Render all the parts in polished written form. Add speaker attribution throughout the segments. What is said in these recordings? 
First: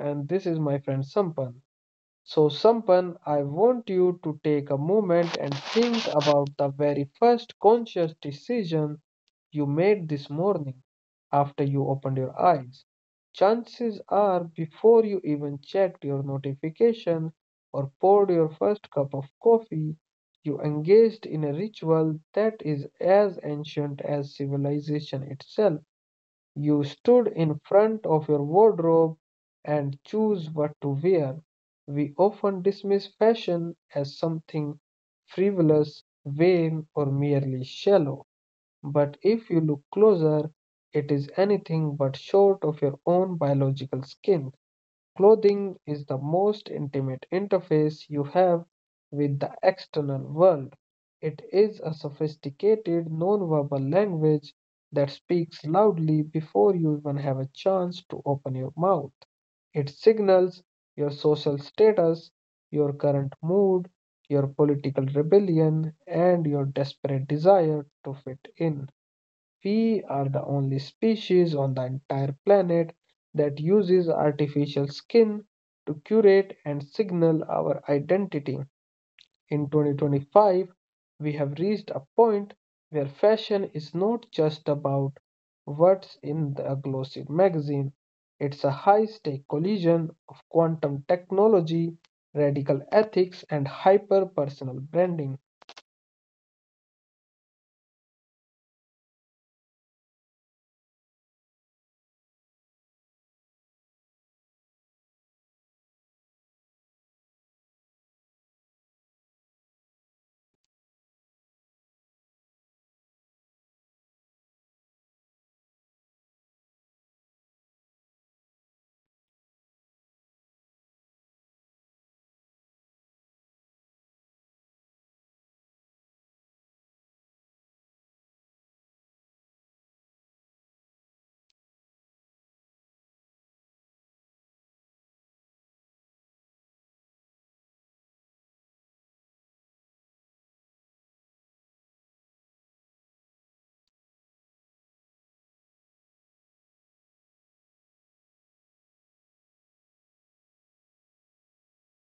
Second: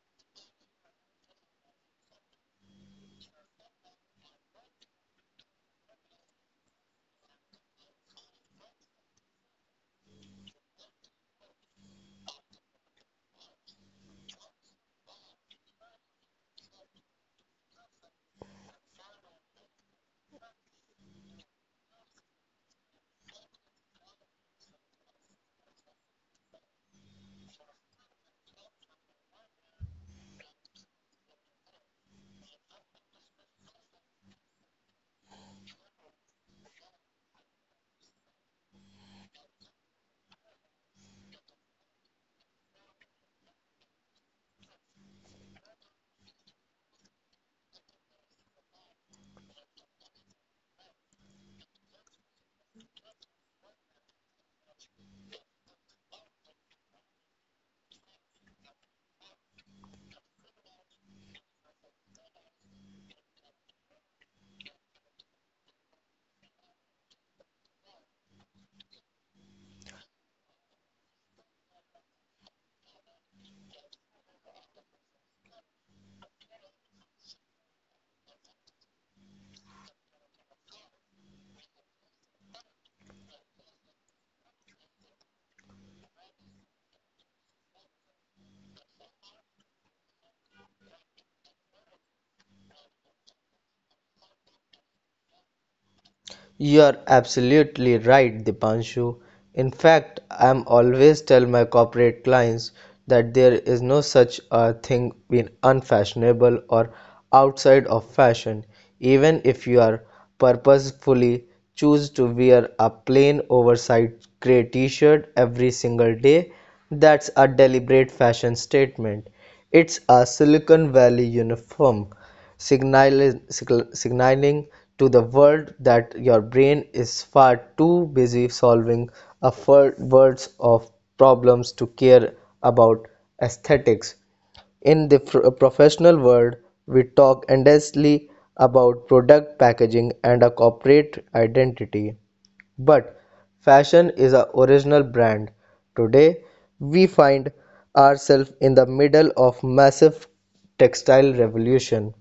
Speaker 1: and this is my friend Sampan. So, Sampan, I want you to take a moment and think about the very first conscious decision you made this morning after you opened your eyes. Chances are, before you even checked your notification or poured your first cup of coffee, you engaged in a ritual that is as ancient as civilization itself. You stood in front of your wardrobe and chose what to wear. We often dismiss fashion as something frivolous, vain, or merely shallow. But if you look closer, it is anything but short of your own biological skin. Clothing is the most intimate interface you have with the external world. It is a sophisticated nonverbal language that speaks loudly before you even have a chance to open your mouth. It signals your social status, your current mood, your political rebellion, and your desperate desire to fit in. We are the only species on the entire planet that uses artificial skin to curate and signal our identity. In 2025, we have reached a point where fashion is not just about what's in the glossy magazine. It's a high-stake collision of quantum technology, radical ethics, and hyper-personal branding.
Speaker 2: You are absolutely right, Dipanshu. In fact, I am always tell my corporate clients that there is no such a thing being unfashionable or outside of fashion. Even if you are purposefully choose to wear a plain oversized gray t-shirt every single day, that's a deliberate fashion statement. It's a Silicon Valley uniform signaling, signaling to the world that your brain is far too busy solving words of problems to care about aesthetics. In the professional world, we talk endlessly about product packaging and a corporate identity but fashion is a original brand. Today, we find ourselves in the middle of massive textile revolution.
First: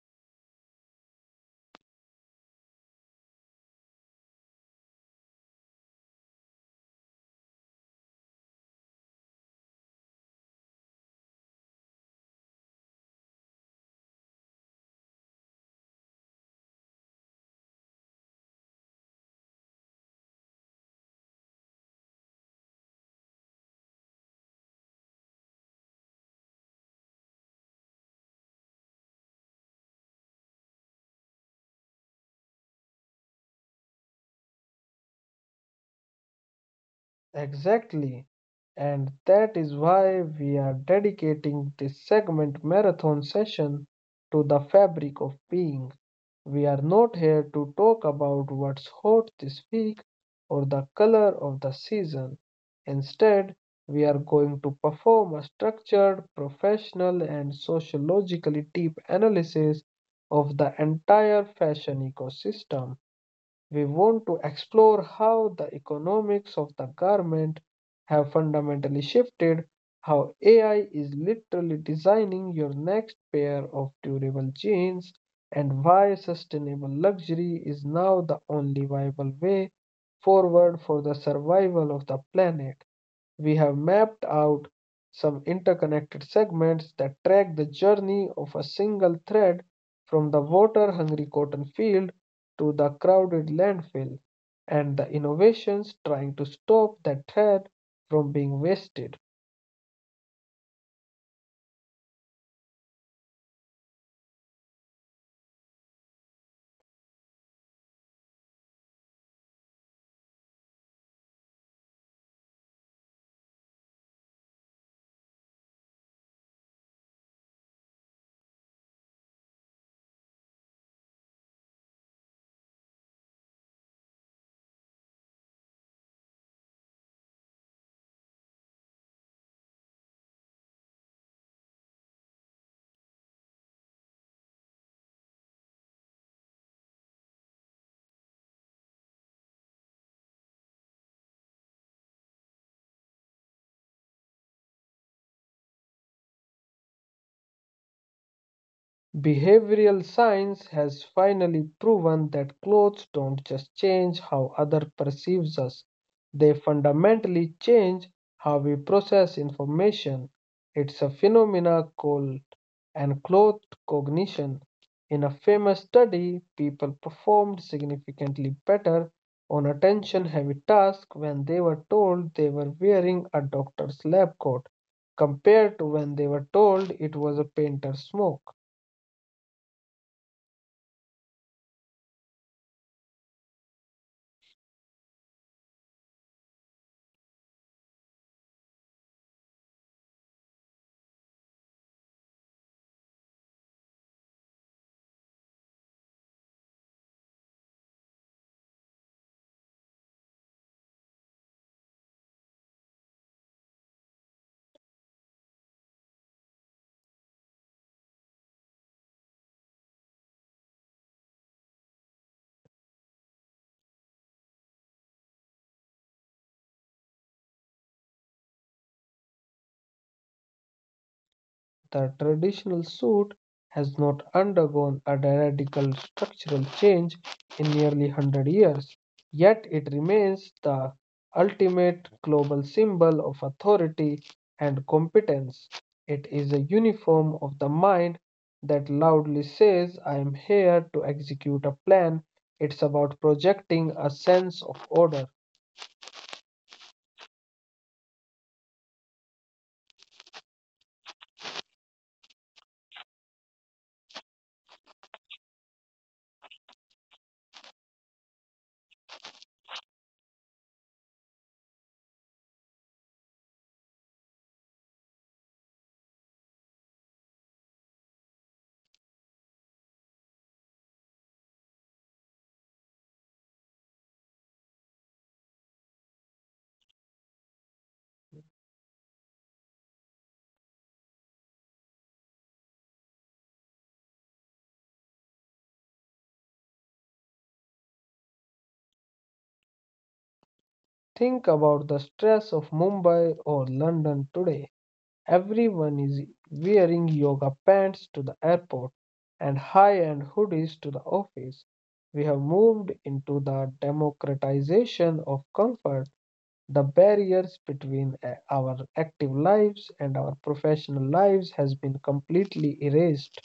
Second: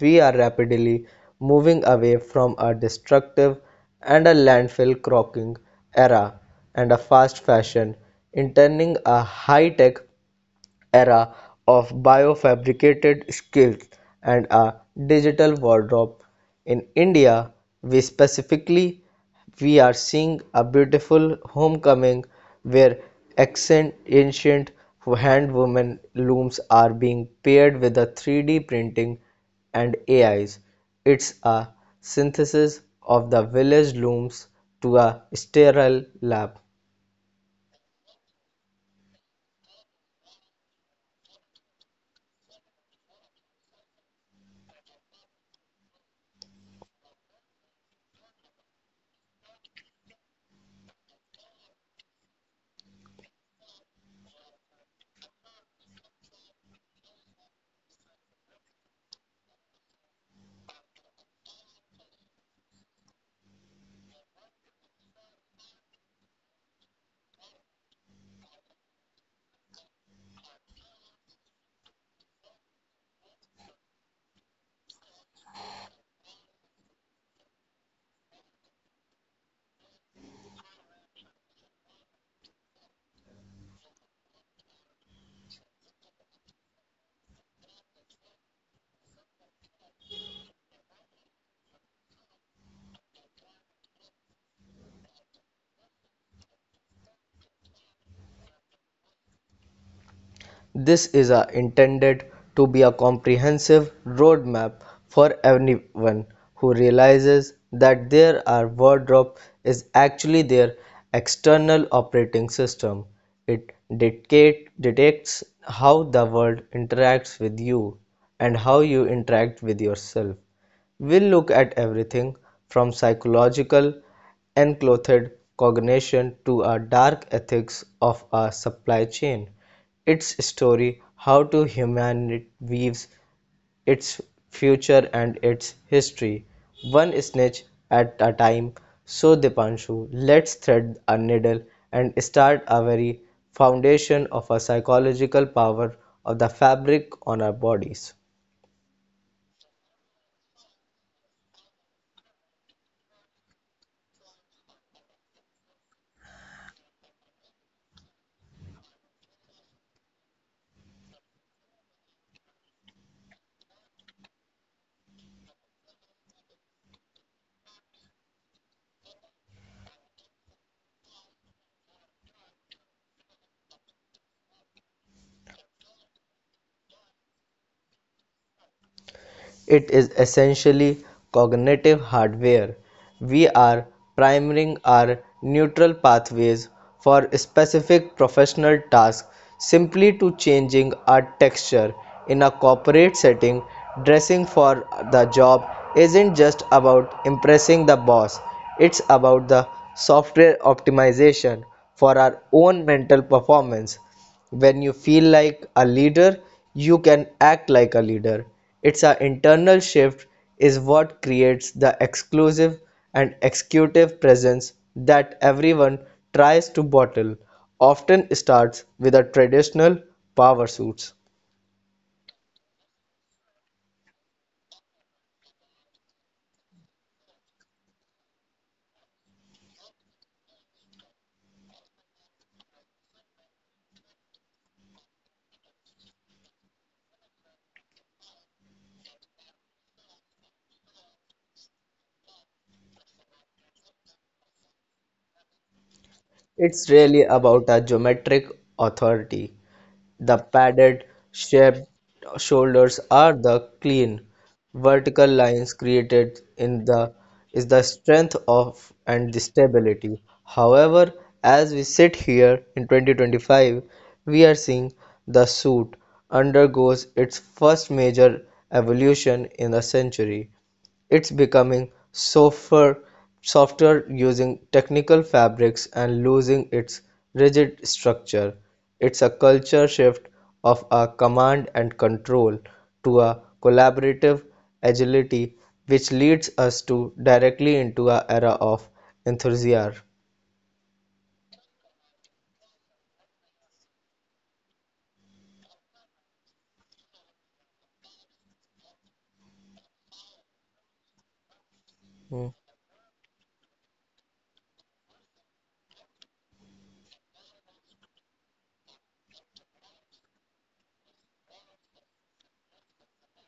Speaker 2: We are rapidly moving away from a destructive and a landfill croaking era and a fast fashion, intending a high tech era of biofabricated skills and a digital wardrobe in India we specifically we are seeing a beautiful homecoming where ancient hand woven looms are being paired with a 3D printing and ais. It's a synthesis of the village looms to a sterile lab.
Speaker 1: Exactly. And that is why we are dedicating this segment marathon session to the fabric of being. We are not here to talk about what's hot this week or the color of the season. Instead, we are going to perform a structured, professional, and sociologically deep analysis of the entire fashion ecosystem. We want to explore how the economics of the garment have fundamentally shifted, how AI is literally designing your next pair of durable jeans, and why sustainable luxury is now the only viable way forward for the survival of the planet. We have mapped out some interconnected segments that track the journey of a single thread from the water hungry cotton field to the crowded landfill and the innovations trying to stop that thread from being wasted.
Speaker 2: This is a intended to be a comprehensive roadmap for anyone who realizes that their wardrobe is actually their external operating system. It detects how the world interacts with you and how you interact with yourself. We'll look at everything from psychological enclothed cognition to a dark ethics of a supply chain. Its story, how to humanity weaves its future and its history, one snitch at a time. So Dipanshu, let's thread a needle and start a very foundation of a psychological power of the fabric on our bodies.
Speaker 1: Behavioral science has finally proven that clothes don't just change how other perceives us, they fundamentally change how we process information. It's a phenomena called unclothed cognition. In a famous study, people performed significantly better on attention-heavy tasks when they were told they were wearing a doctor's lab coat compared to when they were told it was a painter's smock.
Speaker 2: It is essentially cognitive hardware; we are priming our neural pathways for specific professional tasks simply to changing our texture in a corporate setting dressing for the job isn't just about impressing the boss. It's about the software optimization for our own mental performance. When you feel like a leader you can act like a leader. It's an internal shift is what creates the exclusive and executive presence that everyone tries to bottle, often starts with a traditional power suits.
Speaker 1: The traditional suit has not undergone a radical structural change in nearly 100 years, yet it remains the ultimate global symbol of authority and competence. It is a uniform of the mind that loudly says, I am here to execute a plan. It's about projecting a sense of order.
Speaker 2: It's really about a geometric authority. The padded, shaped shoulders are the clean, vertical lines created in the is the strength of and the stability. However, as we sit here in 2025, we are seeing the suit undergoes its first major evolution in a century. It's becoming softer using technical fabrics and losing its rigid structure. It's a culture shift of a command and control to a collaborative agility, which leads us to directly into a era of enthusiasm.
Speaker 1: Think about the stress of Mumbai or London today. Everyone is wearing yoga pants to the airport and high-end hoodies to the office. We have
Speaker 2: Hmm.
Speaker 1: moved into the democratization of comfort. The barriers between our active lives and our professional lives has been completely erased.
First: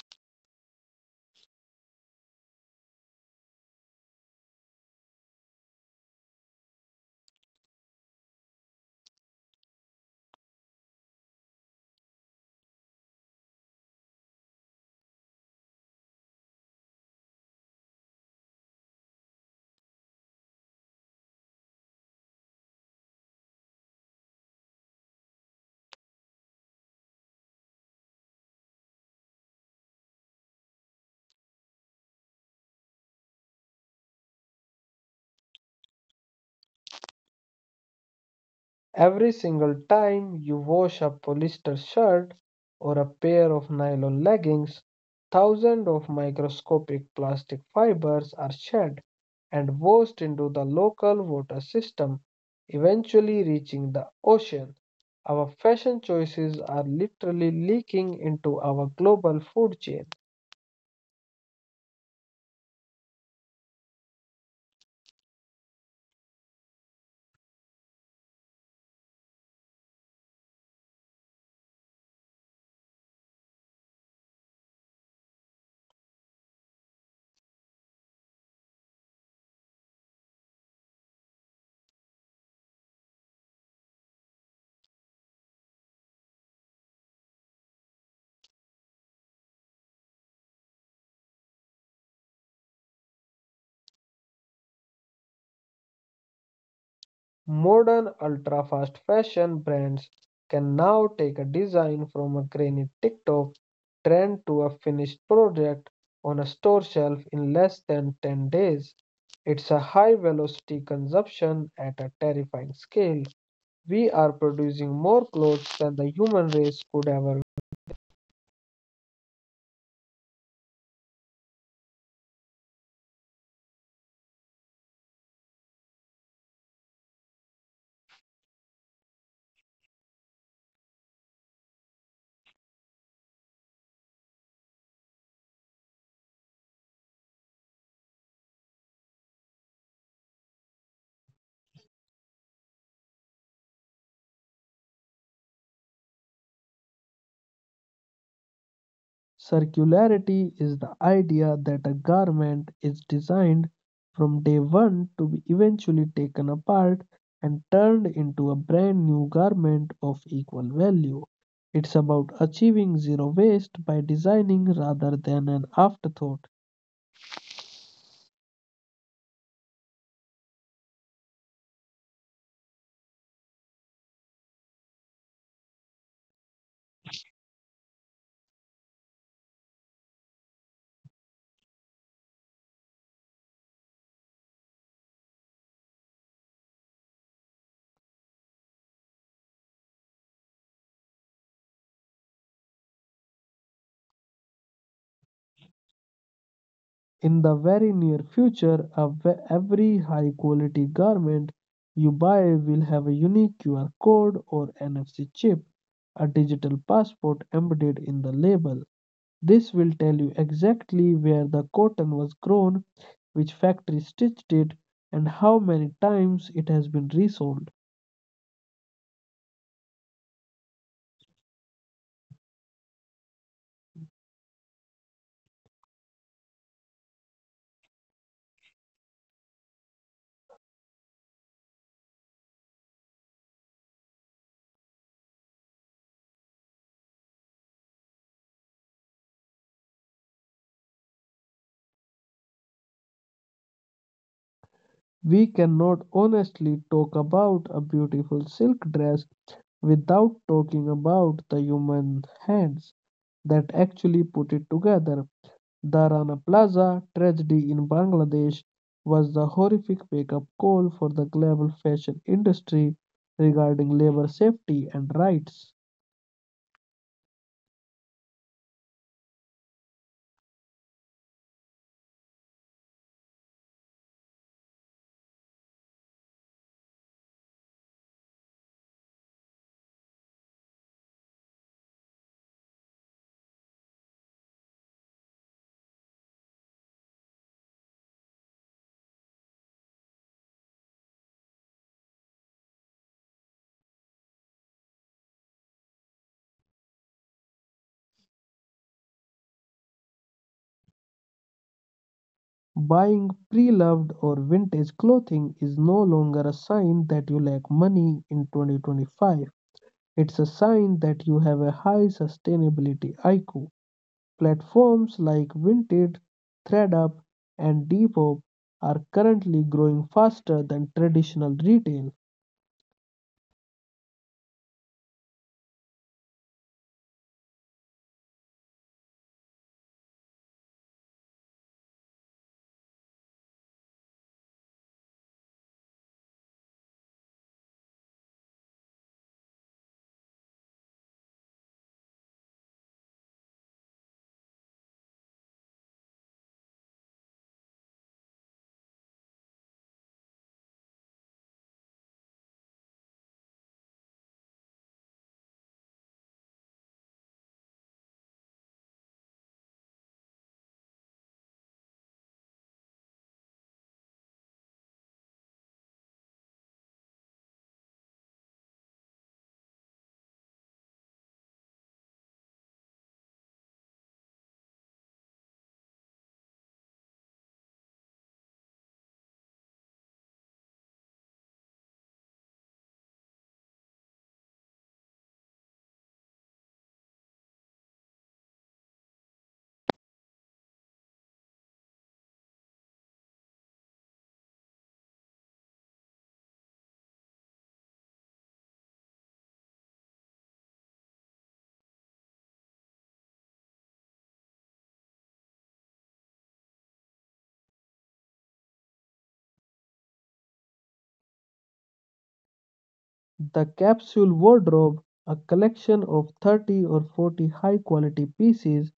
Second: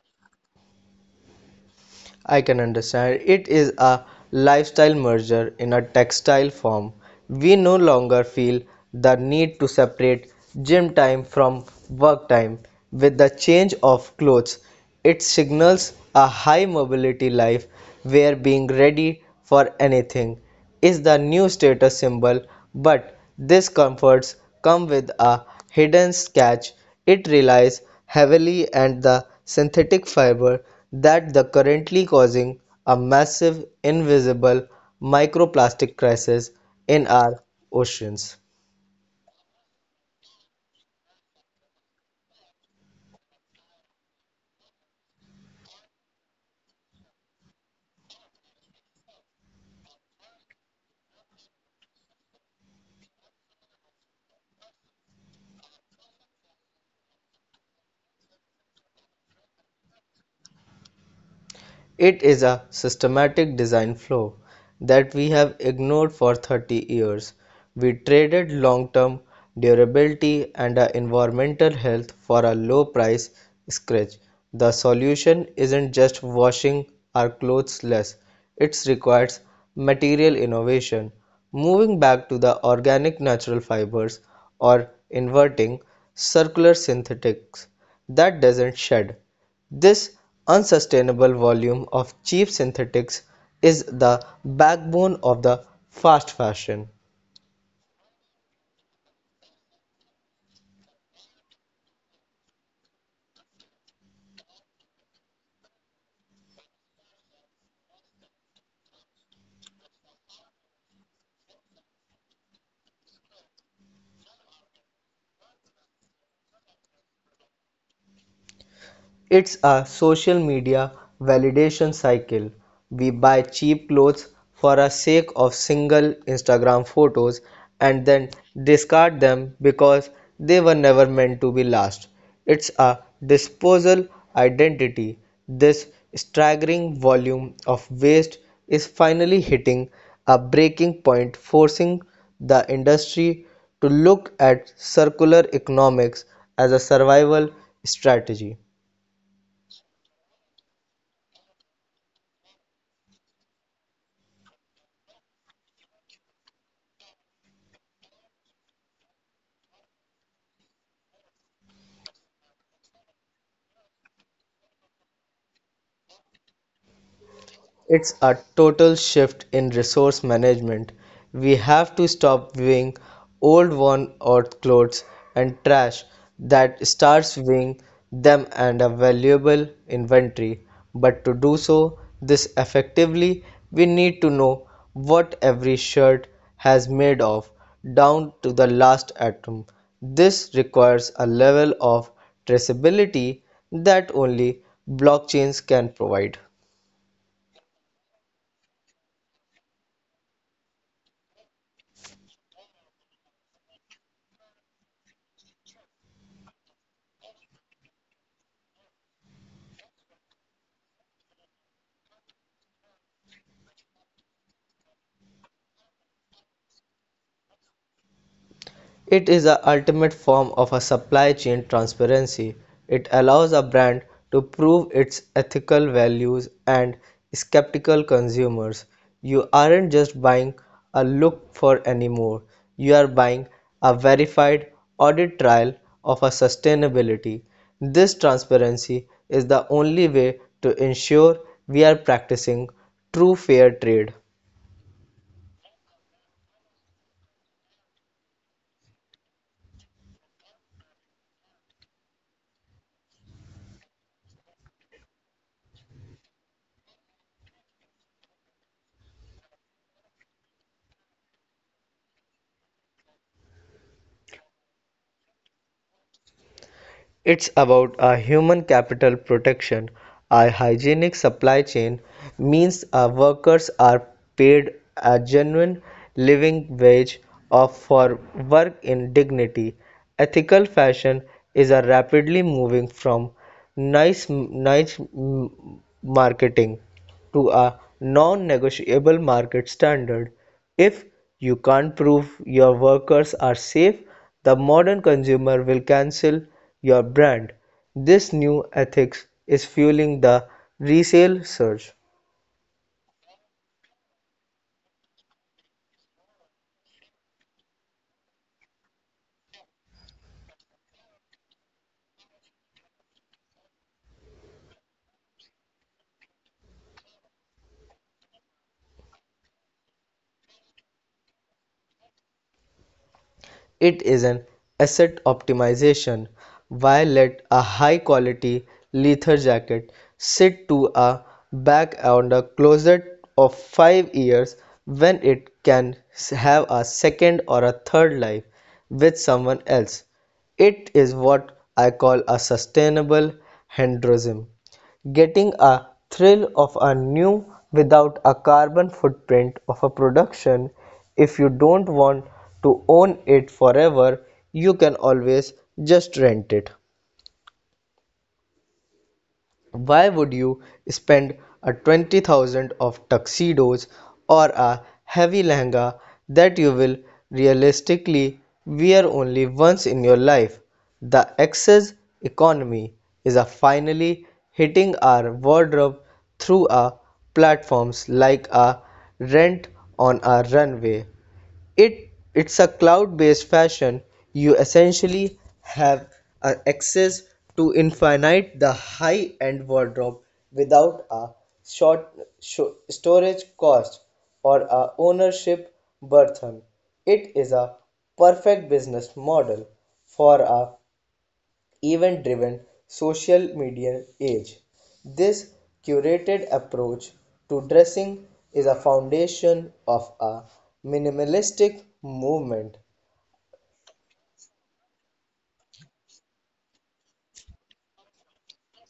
Speaker 2: I can understand. It is a lifestyle merger in a textile form. We no longer feel the need to separate gym time from work time. With the change of clothes, it signals a high mobility life where being ready for anything is the new status symbol, but these comforts come with a hidden catch. It relies heavily on the synthetic fiber that the currently causing a massive invisible microplastic crisis in our oceans.
Speaker 1: Every single time you wash a polyester shirt or a pair of nylon leggings, thousands of microscopic plastic fibers are shed and washed into the local water system, eventually reaching the ocean. Our fashion choices are literally leaking into our global food chain.
Speaker 2: It is a systematic design flaw that we have ignored for 30 years. We traded long term durability and environmental health for a low price scratch. The solution isn't just washing our clothes less, it requires material innovation. Moving back to the organic natural fibers or inverting circular synthetics that doesn't shed this unsustainable volume of cheap synthetics is the backbone of the fast fashion.
Speaker 1: Modern ultra-fast fashion brands can now take a design from a grainy TikTok trend to a finished project on a store shelf in less than 10 days. It's a high-velocity consumption at a terrifying scale. We are producing more clothes than the human race could ever.
Speaker 2: It's a social media validation cycle. We buy cheap clothes for the sake of single Instagram photos and then discard them because they were never meant to be last. It's a disposal identity. This staggering volume of waste is finally hitting a breaking point, forcing the industry to look at circular economics as a survival strategy.
Speaker 1: Circularity is the idea that a garment is designed from day one to be eventually taken apart and turned into a brand new garment of equal value. It's about achieving zero waste by designing rather than an afterthought.
Speaker 2: It's a total shift in resource management. We have to stop viewing old worn out clothes and trash that starts viewing them and a valuable inventory. But to do so this effectively, we need to know what every shirt has made of down to the last atom. This requires a level of traceability that only blockchains can provide.
Speaker 1: In the very near future, every high quality garment you buy will have a unique QR code or NFC chip, a digital passport embedded in the label. This will tell you exactly where the cotton was grown, which factory stitched it, and how many times it has been resold.
Speaker 2: It is the ultimate form of a supply chain transparency. It allows a brand to prove its ethical values and skeptical consumers. You aren't just buying a look for anymore. You are buying a verified audit trial of a sustainability. This transparency is the only way to ensure we are practicing true fair trade.
Speaker 1: We cannot honestly talk about a beautiful silk dress without talking about the human hands that actually put it together. The Rana Plaza tragedy in Bangladesh was the horrific wake up call for the global fashion industry regarding labor safety and rights.
Speaker 2: It's about a human capital protection. A hygienic supply chain means our workers are paid a genuine living wage of for work in dignity. Ethical fashion is a rapidly moving from nice niche marketing to a non-negotiable market standard. If you can't prove your workers are safe, the modern consumer will cancel your brand. This new ethics is fueling the resale surge.
Speaker 1: Buying pre-loved or vintage clothing is no longer a sign that you lack money in 2025. It's a sign that you have a high sustainability IQ. Platforms like Vinted, ThreadUp, and Depop are currently growing faster than traditional retail.
Speaker 2: It is an asset optimization. Why let a high quality leather jacket sit to a back on a closet of 5 years when it can have a second or a third life with someone else? It is what I call a sustainable hedonism, getting a thrill of a new without a carbon footprint of a production. If you don't want to own it forever you can always just rent it. Why would you spend a 20,000 of tuxedos or a heavy lehenga that you will realistically wear only once in your life? The excess economy is a finally hitting our wardrobe through our platforms like a rent on a runway. It's a cloud-based fashion. You essentially have access to infinite the high-end wardrobe without a short storage cost or a ownership burden. It is a perfect business model for a event driven social media age. This curated approach to dressing is a foundation of a minimalistic movement.
Speaker 1: The capsule wardrobe, a collection of 30 or 40 high-quality pieces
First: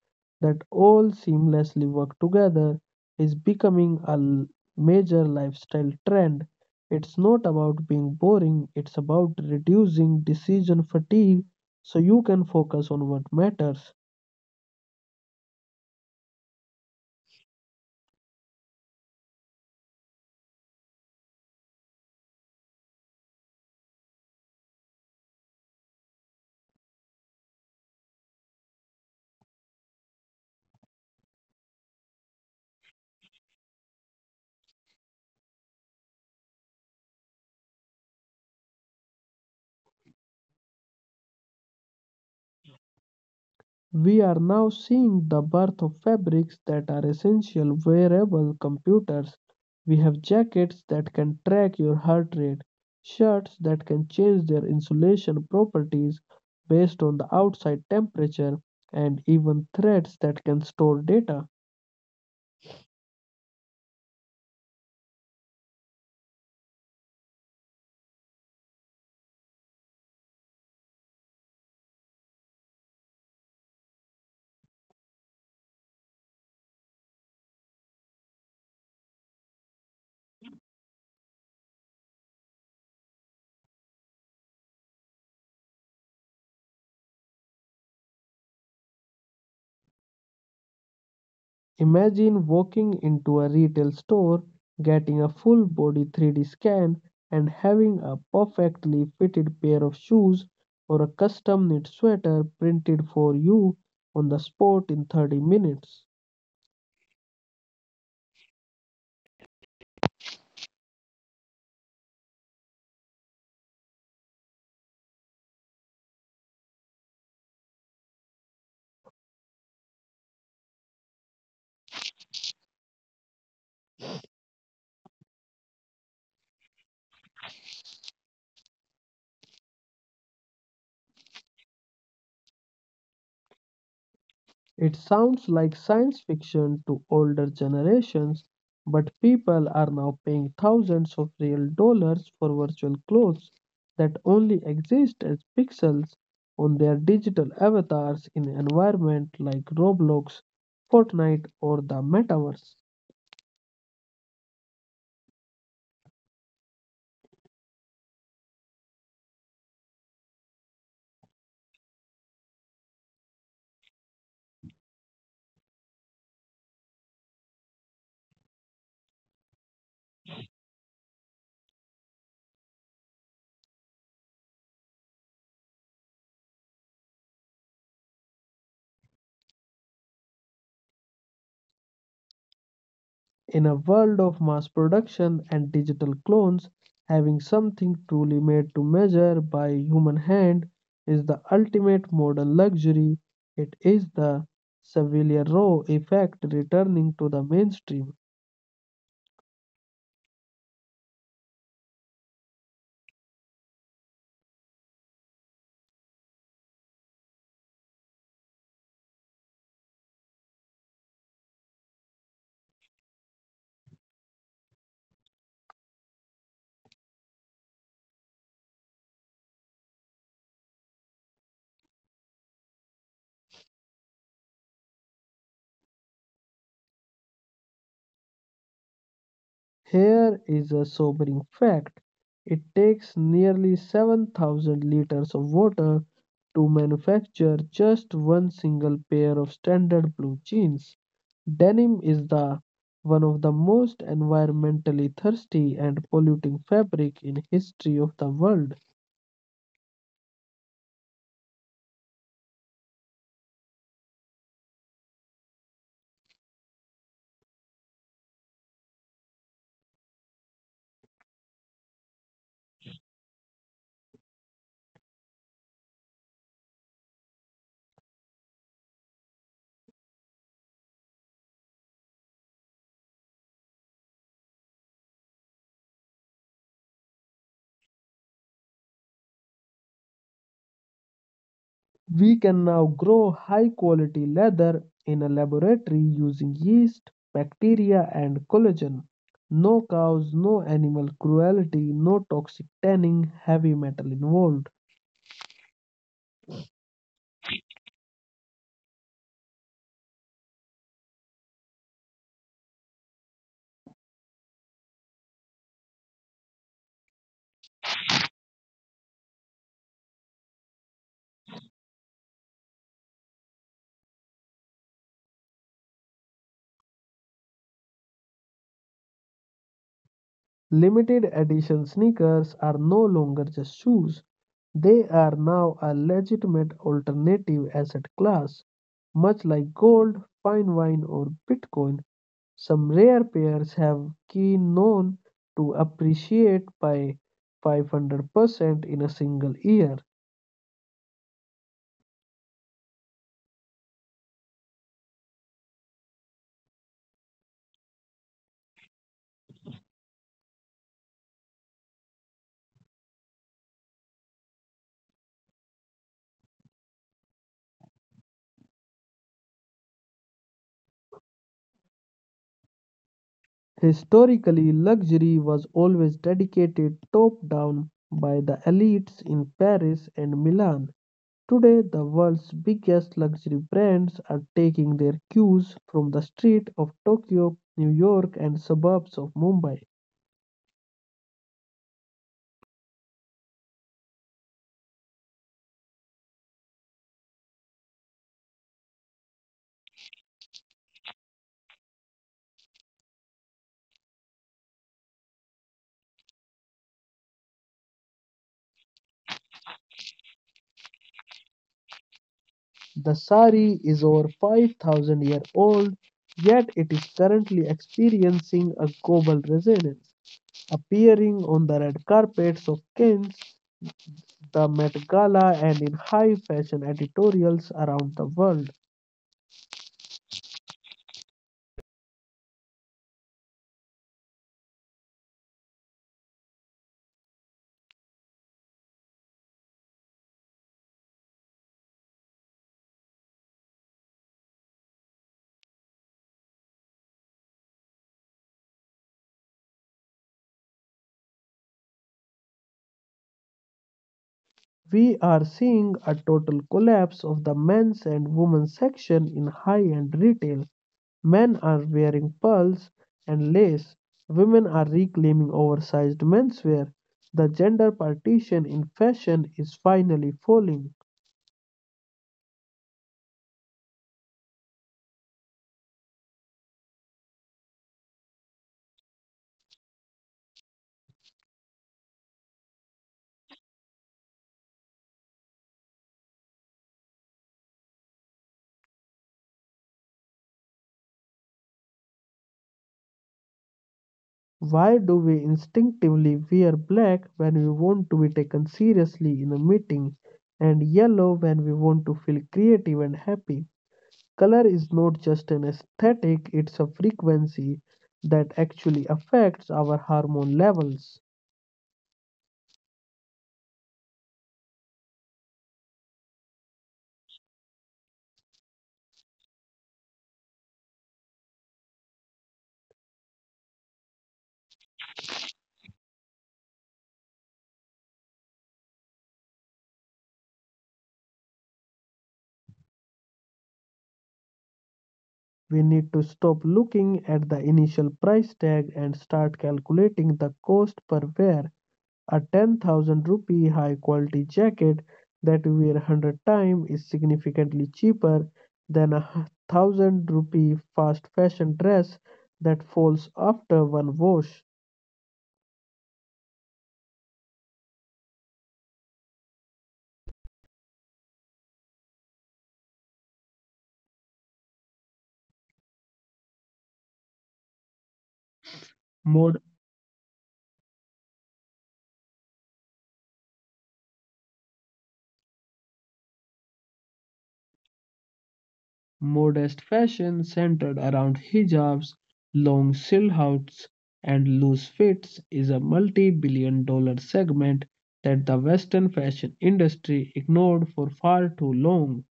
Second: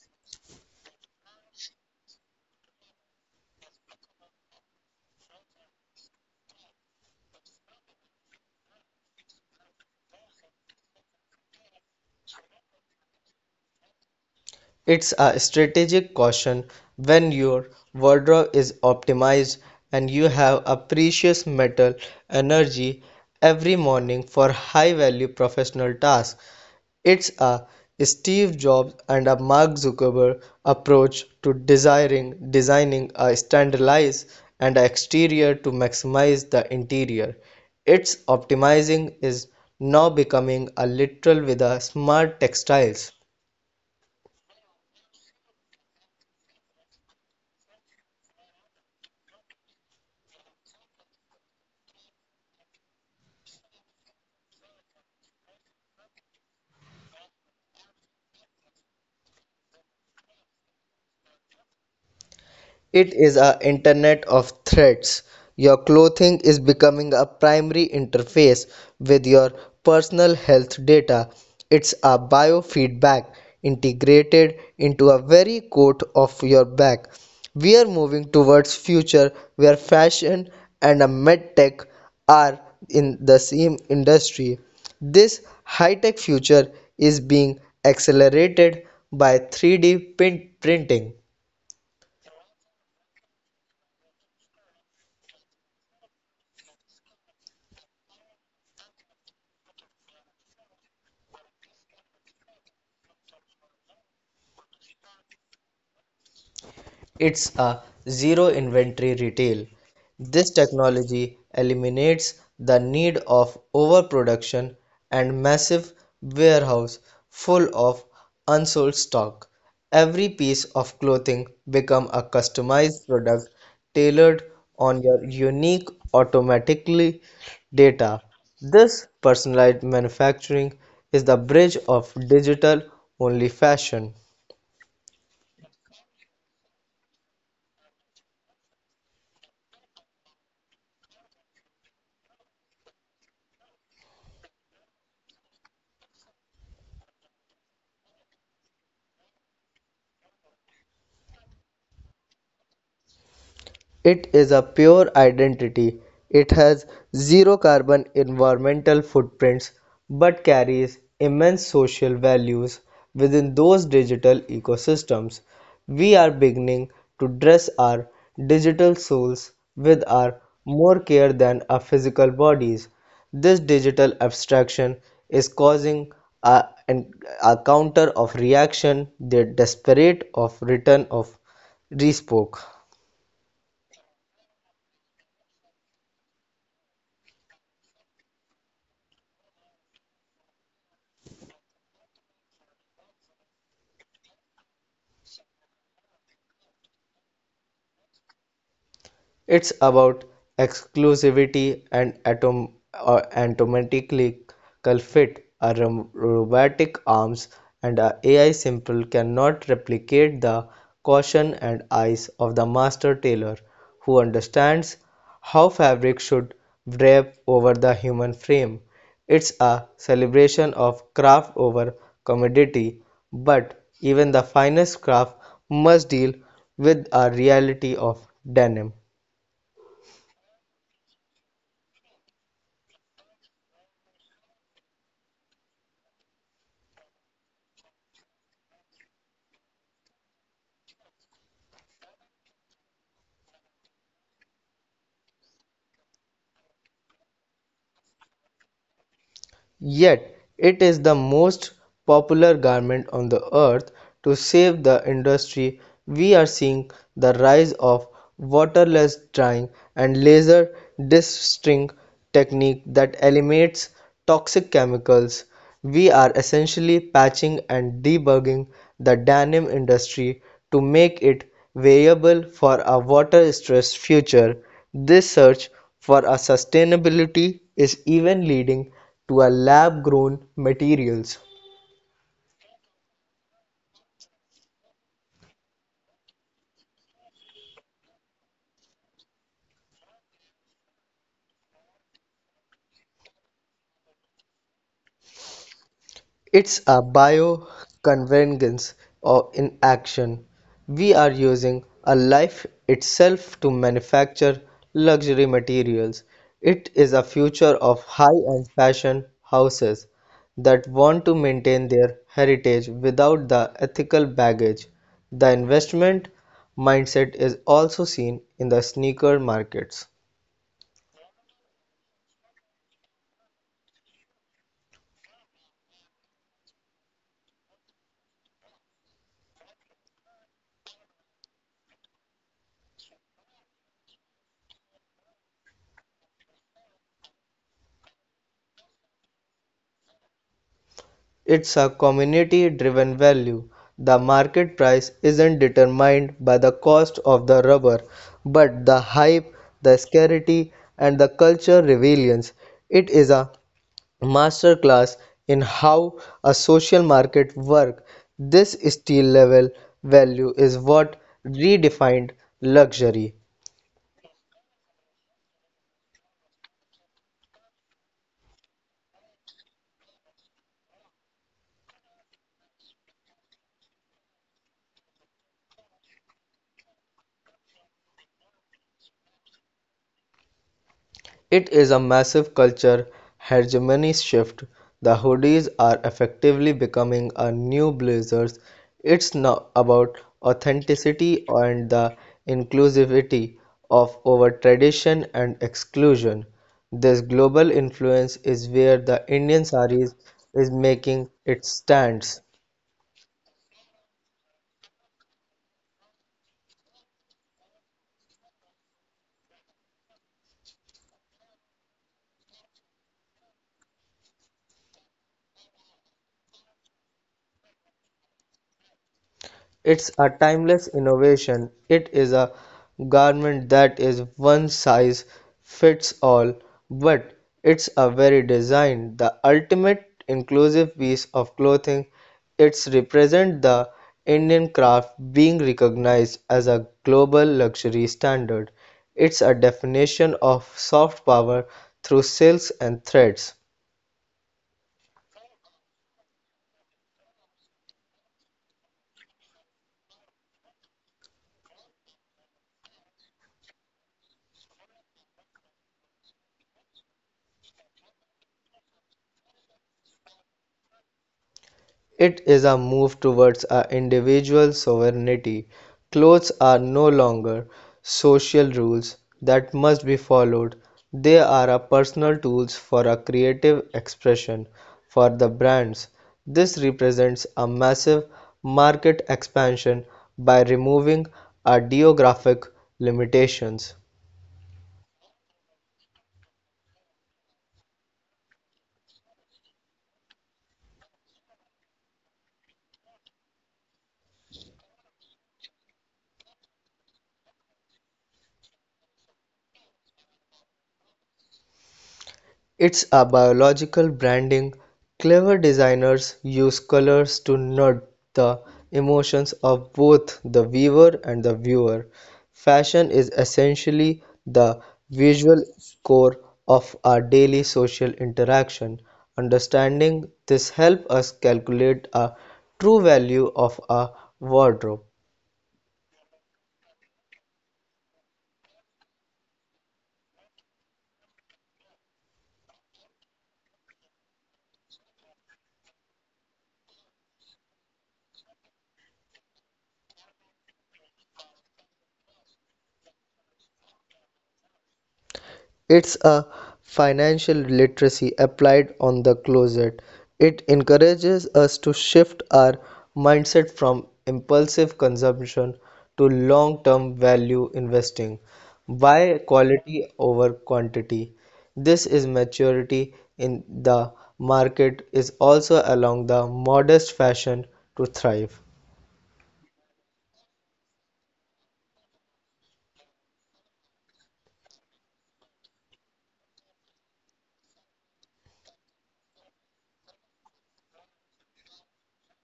Speaker 1: that all seamlessly work together, is becoming a major lifestyle trend. It's not about being boring, it's about reducing decision fatigue so you can focus on what matters.
Speaker 2: It's a strategic caution when your wardrobe is optimized and you have a precious metal energy every morning for high value professional tasks. It's a Steve Jobs and a Mark Zuckerberg approach to desiring designing a standardized and a exterior to maximize the interior. Its optimizing is now becoming a literal with a smart textiles.
Speaker 1: We are now seeing the birth of fabrics that are essential wearable computers. We have jackets that can track your heart rate, shirts that can change their insulation properties based on the outside temperature, and even threads that can store data.
Speaker 2: It is a internet of threads. Your clothing is becoming a primary interface with your personal health data. It's a biofeedback integrated into a very coat of your back. We are moving towards future where fashion and a medtech are in the same industry. This high-tech future is being accelerated by 3D print printing.
Speaker 1: Imagine walking into a retail store, getting a full body 3D scan, and having a perfectly fitted pair of shoes or a custom knit sweater printed for you on the spot in 30 minutes.
Speaker 2: It's a zero inventory retail. This technology eliminates the need of overproduction and massive warehouse full of unsold stock. Every piece of clothing become a customized product tailored on your unique automatically data. This personalized manufacturing is the bridge of digital only fashion.
Speaker 1: It sounds like science fiction to older generations, but people are now paying thousands of real dollars for virtual clothes that only exist as pixels on their digital avatars in environments like Roblox, Fortnite, or the metaverse.
Speaker 2: It is a pure identity. It has zero carbon environmental footprints but carries immense social values within those digital ecosystems. We are beginning to dress our digital souls with our more care than our physical bodies. This digital abstraction is causing a, an, a counter of reaction, the desperate of return of respoke.
Speaker 1: In a world of mass production and digital clones, having something truly made to measure by human hand is the ultimate modern luxury. It is the Seville Row effect returning to the mainstream.
Speaker 2: It's about exclusivity and atom and automatically fit. Robotic arms and a AI simple cannot replicate the caution and eyes of the master tailor who understands how fabric should drape over the human frame. It's a celebration of craft over commodity, but even the finest craft must deal with a reality of denim.
Speaker 1: Here is a sobering fact. It takes nearly 7,000 liters of water to manufacture just one single pair of standard blue jeans. Denim is the one of the most environmentally thirsty and polluting fabric in history of the world.
Speaker 2: Yet it is the most popular garment on the earth. To save the industry, we are seeing the rise of waterless dyeing and laser dusting technique that eliminates toxic chemicals. We are essentially patching and debugging the denim industry to make it viable for a water-stressed future. This search for a sustainability is even leading to a lab-grown materials.
Speaker 1: We can now grow high quality leather in a laboratory using yeast, bacteria, and collagen. No cows, no animal cruelty, no toxic tanning, heavy metal involved.
Speaker 2: It's a bioconvergence or in action. We are using a life itself to manufacture luxury materials. It is a future of high-end fashion houses that want to maintain their heritage without the ethical baggage. The investment mindset is also seen in the sneaker markets.
Speaker 1: Limited edition sneakers are no longer just shoes, they are now a legitimate alternative asset class, much like gold, fine wine, or Bitcoin. Some rare pairs have key known to appreciate by 500% in a single year.
Speaker 2: It's a community-driven value; the market price isn't determined by the cost of the rubber, but the hype, the scarcity, and the cultural relevance. It is a masterclass in how a social market works. This steel level value is what redefined luxury.
Speaker 1: Historically, luxury was always dedicated top down by the elites in Paris and Milan. Today, the world's biggest luxury brands are taking their cues from the streets of Tokyo, New York, and suburbs of Mumbai.
Speaker 2: It is a massive culture hegemony shift. The hoodies are effectively becoming a new blazers. It's now about authenticity and the inclusivity of over tradition and exclusion. This global influence is where the Indian saris is making its stands.
Speaker 1: The sari is over 5,000 years old, yet it is currently experiencing a global resonance, appearing on the red carpets of Cannes, the Met Gala, and in high fashion editorials around the world.
Speaker 2: It's a timeless innovation. It is a garment that is one size fits all, but it's a very design, the ultimate inclusive piece of clothing. It's represent the Indian craft being recognized as a global luxury standard. It's a definition of soft power through silks and threads.
Speaker 1: We are seeing a total collapse of the men's and women's section in high end retail. Men are wearing pearls and lace. Women are reclaiming oversized menswear. The gender partition in fashion is finally falling.
Speaker 2: It is a move towards our individual sovereignty. Clothes are no longer social rules that must be followed. They are a personal tools for a creative expression for the brands. This represents a massive market expansion by removing our geographic limitations.
Speaker 1: Why do we instinctively wear black when we want to be taken seriously in a meeting and yellow when we want to feel creative and happy? Color is not just an aesthetic, it's a frequency that actually affects our hormone levels.
Speaker 2: It's a biological branding, clever designers use colors to nudge the emotions of both the weaver and the viewer. Fashion is essentially the visual core of our daily social interaction. Understanding this helps us calculate a true value of a wardrobe.
Speaker 1: We need to stop looking at the initial price tag and start calculating the cost per wear. A 10,000 rupee high quality jacket that you wear 100 times is significantly cheaper than a 1,000 rupee fast fashion dress that falls after one wash.
Speaker 2: It's a financial literacy applied on the closet. It encourages us to shift our mindset from impulsive consumption to long term value investing. Why
Speaker 1: More.
Speaker 2: quality over quantity? This is maturity in the market is also along the modest fashion to thrive.
Speaker 1: Modest fashion centered around hijabs, long silhouettes, and loose fits is a multi-billion dollar segment that the Western fashion industry ignored for far too long.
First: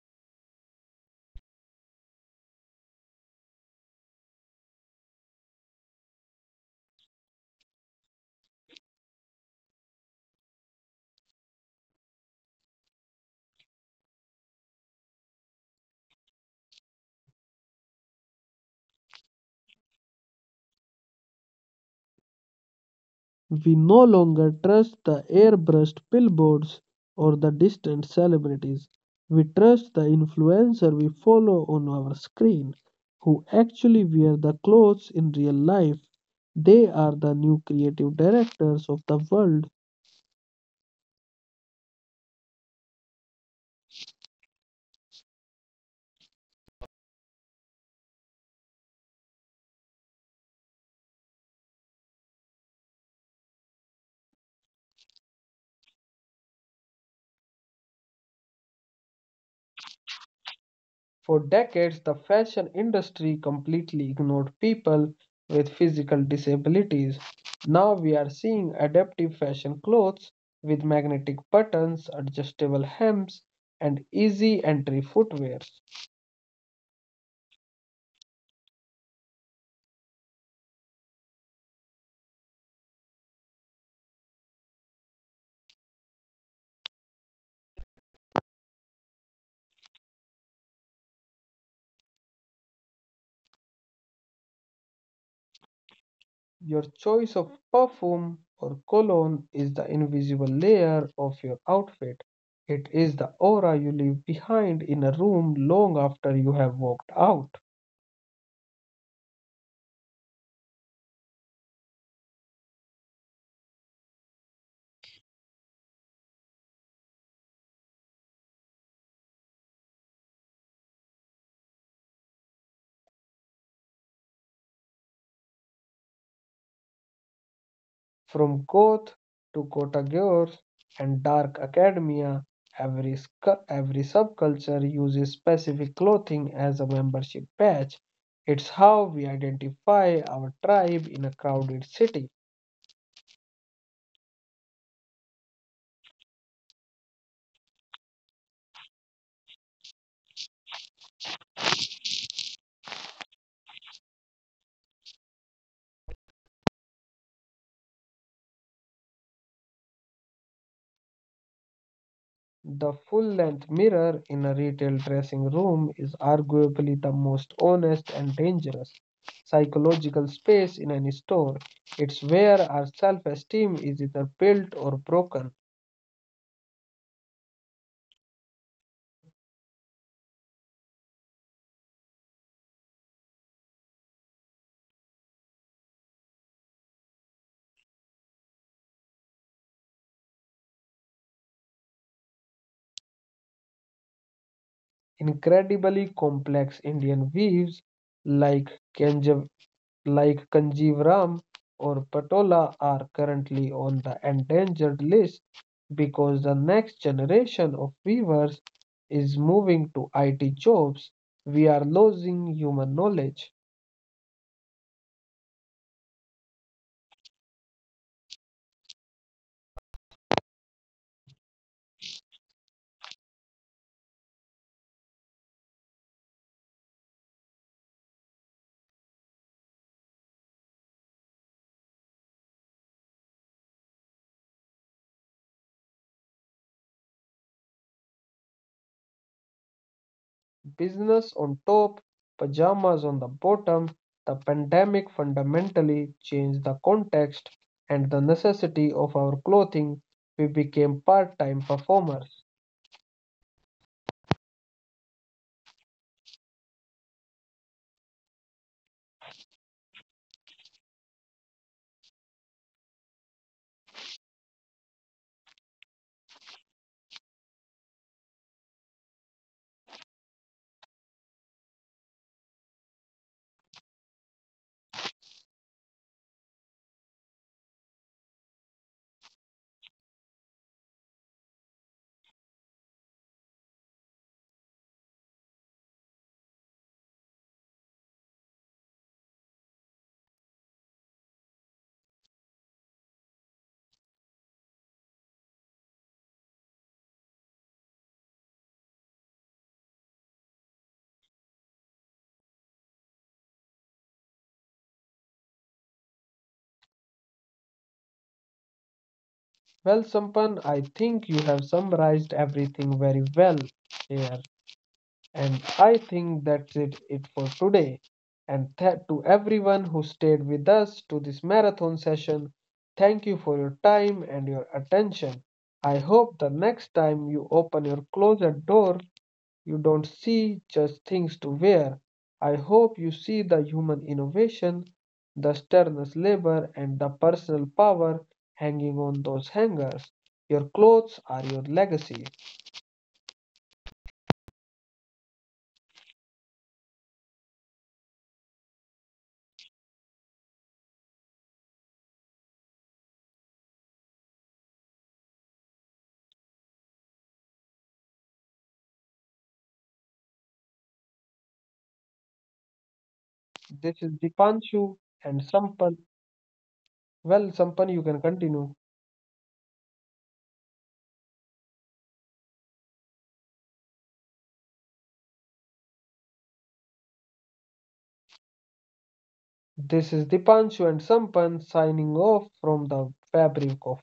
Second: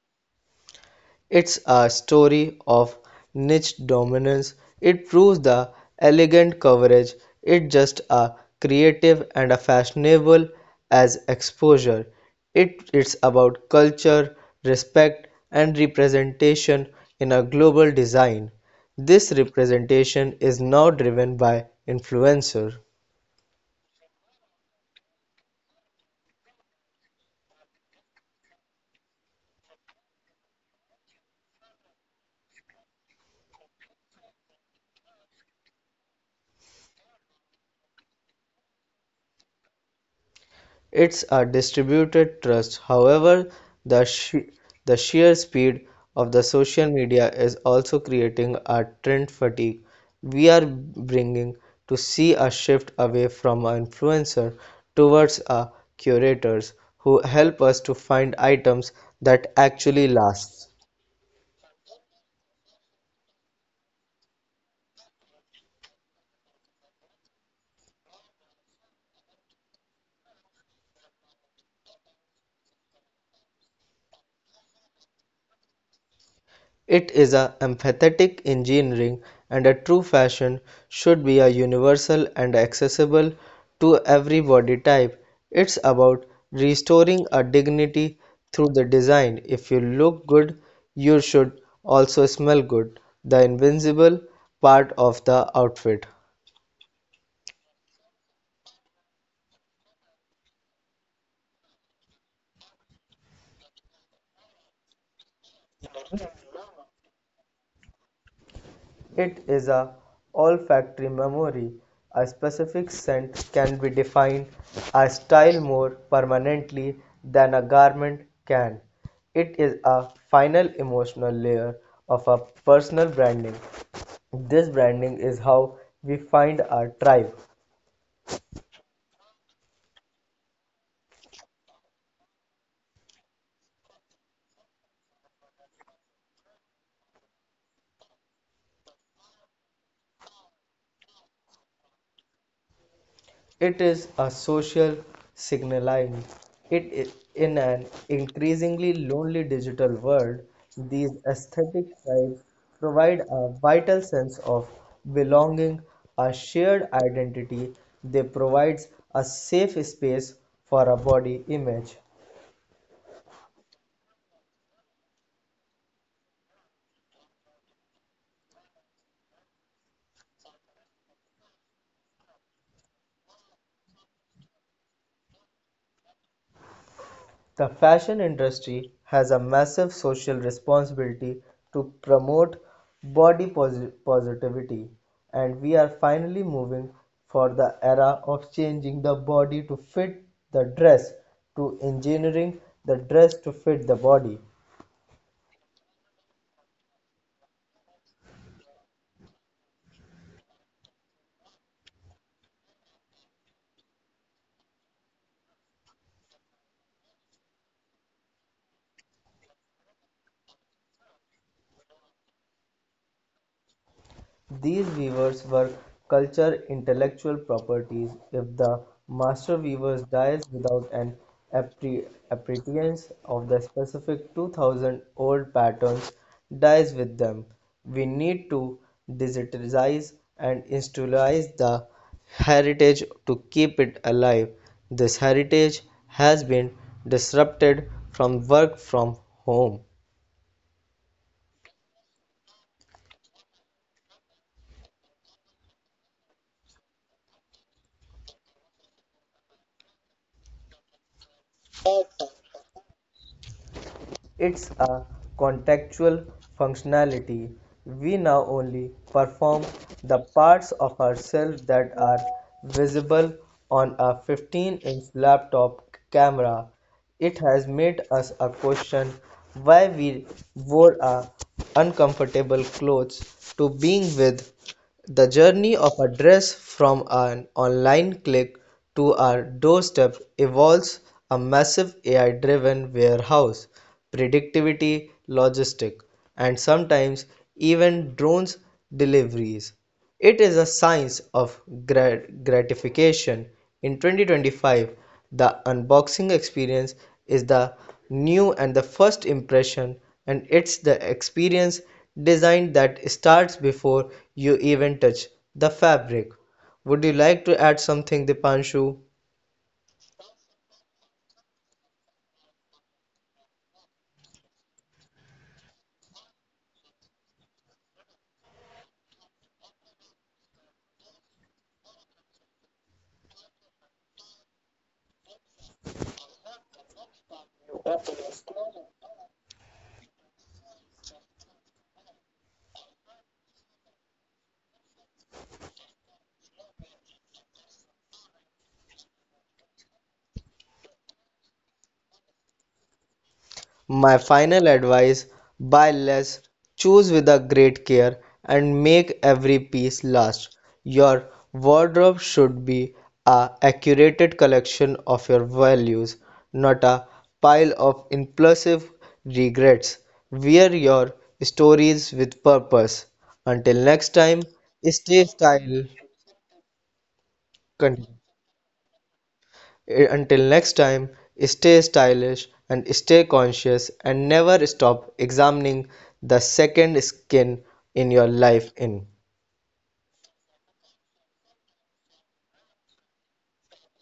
Speaker 2: It's a story of niche dominance. It proves the elegant coverage. It's just a creative and a fashionable as exposure. It's about culture, respect, and representation in a global design. This representation is now driven by influencer.
Speaker 1: We no longer trust the airbrushed billboards or the distant celebrities. We trust the influencer we follow on our screen, who actually wear the clothes in real life. They are the new creative directors of the world.
Speaker 2: It's a distributed trust, however, the, sh- the sheer speed of the social media is also creating a trend fatigue. We are bringing to see a shift away from an influencer towards a curators who help us to find items that actually last.
Speaker 1: For decades, the fashion industry completely ignored people with physical disabilities. Now we are seeing adaptive fashion clothes with magnetic buttons, adjustable hems, and easy entry footwear.
Speaker 2: It is a empathetic engineering and a true fashion should be a universal and accessible to every body type. It's about restoring a dignity through the design. If you look good, you should also smell good, the invisible part of the outfit.
Speaker 1: Your choice of perfume or cologne is the invisible layer of your outfit. It is the aura you leave behind in a room long after you have walked out.
Speaker 2: It is a olfactory memory; a specific scent can be defined a style more permanently than a garment can; it is a final emotional layer of a personal branding. This branding is how we find our tribe.
Speaker 1: From Koth to Kottagore and dark academia, every, every subculture uses specific clothing as a membership badge. It's how we identify our tribe in a crowded city.
Speaker 2: It is a social signaling. It is in an increasingly lonely digital world, these aesthetic tribes provide a vital sense of belonging, a shared identity. They provide a safe space for a body image.
Speaker 1: The full length mirror in a retail dressing room is arguably the most honest and dangerous psychological space in any store. It's where our self esteem is either built or broken.
Speaker 2: The fashion industry has a massive social responsibility to promote positivity, and we are finally moving for the era of changing the body to fit the dress to engineering the dress to fit the body.
Speaker 1: Incredibly complex Indian weaves like Kanjav, Kanjivaram or Patola are currently on the endangered list because the next generation of weavers is moving to IT jobs. We are losing human knowledge.
Speaker 2: These weavers were culture intellectual properties. If the master weaver dies without an appre- appreciation of the specific 2000 old patterns dies with them. We need to digitize and institutionalize the heritage to keep it alive. This heritage has been disrupted from work from home.
Speaker 1: Business on top, pajamas on the bottom, the pandemic fundamentally changed the context and the necessity of our clothing. We became part time performers.
Speaker 2: It's a contextual functionality. We now only perform the parts of ourselves that are visible on a 15-inch laptop camera. It has made us a question why we wore our uncomfortable clothes to being with the journey of a dress from an online click to our doorstep evolves a massive AI-driven warehouse, predictivity, logistics, and sometimes even drones deliveries. It is a science of gratification. In 2025, the unboxing experience is the new and the first impression, and it's the experience design that starts before you even touch the fabric. Would you like to add something, Dipanshu?
Speaker 1: Well, Sampan, I think you have summarized everything very well here. And I think that's it for today. And to everyone who stayed with us to this marathon session, thank you for your time and your attention. I hope the next time you open your closet door, you don't see just things to wear. I hope you see the human innovation, the sternness labor, and the personal power hanging on those hangers. Your clothes are your legacy.
Speaker 2: My final advice buy less, choose with a great care, and make every piece last. Your wardrobe should be a accurate collection of your values, not a pile of impulsive regrets. Wear your stories with purpose. Until next
Speaker 1: This
Speaker 2: time,
Speaker 1: is
Speaker 2: stay
Speaker 1: Dipanshu and
Speaker 2: style.
Speaker 1: Sampal. Well,
Speaker 2: Continue.
Speaker 1: Sampan, you can continue.
Speaker 2: Until next time, stay stylish and stay conscious and never stop examining the second skin in your life in.
Speaker 1: This is Dipanshu and Sampan signing off from the fabric of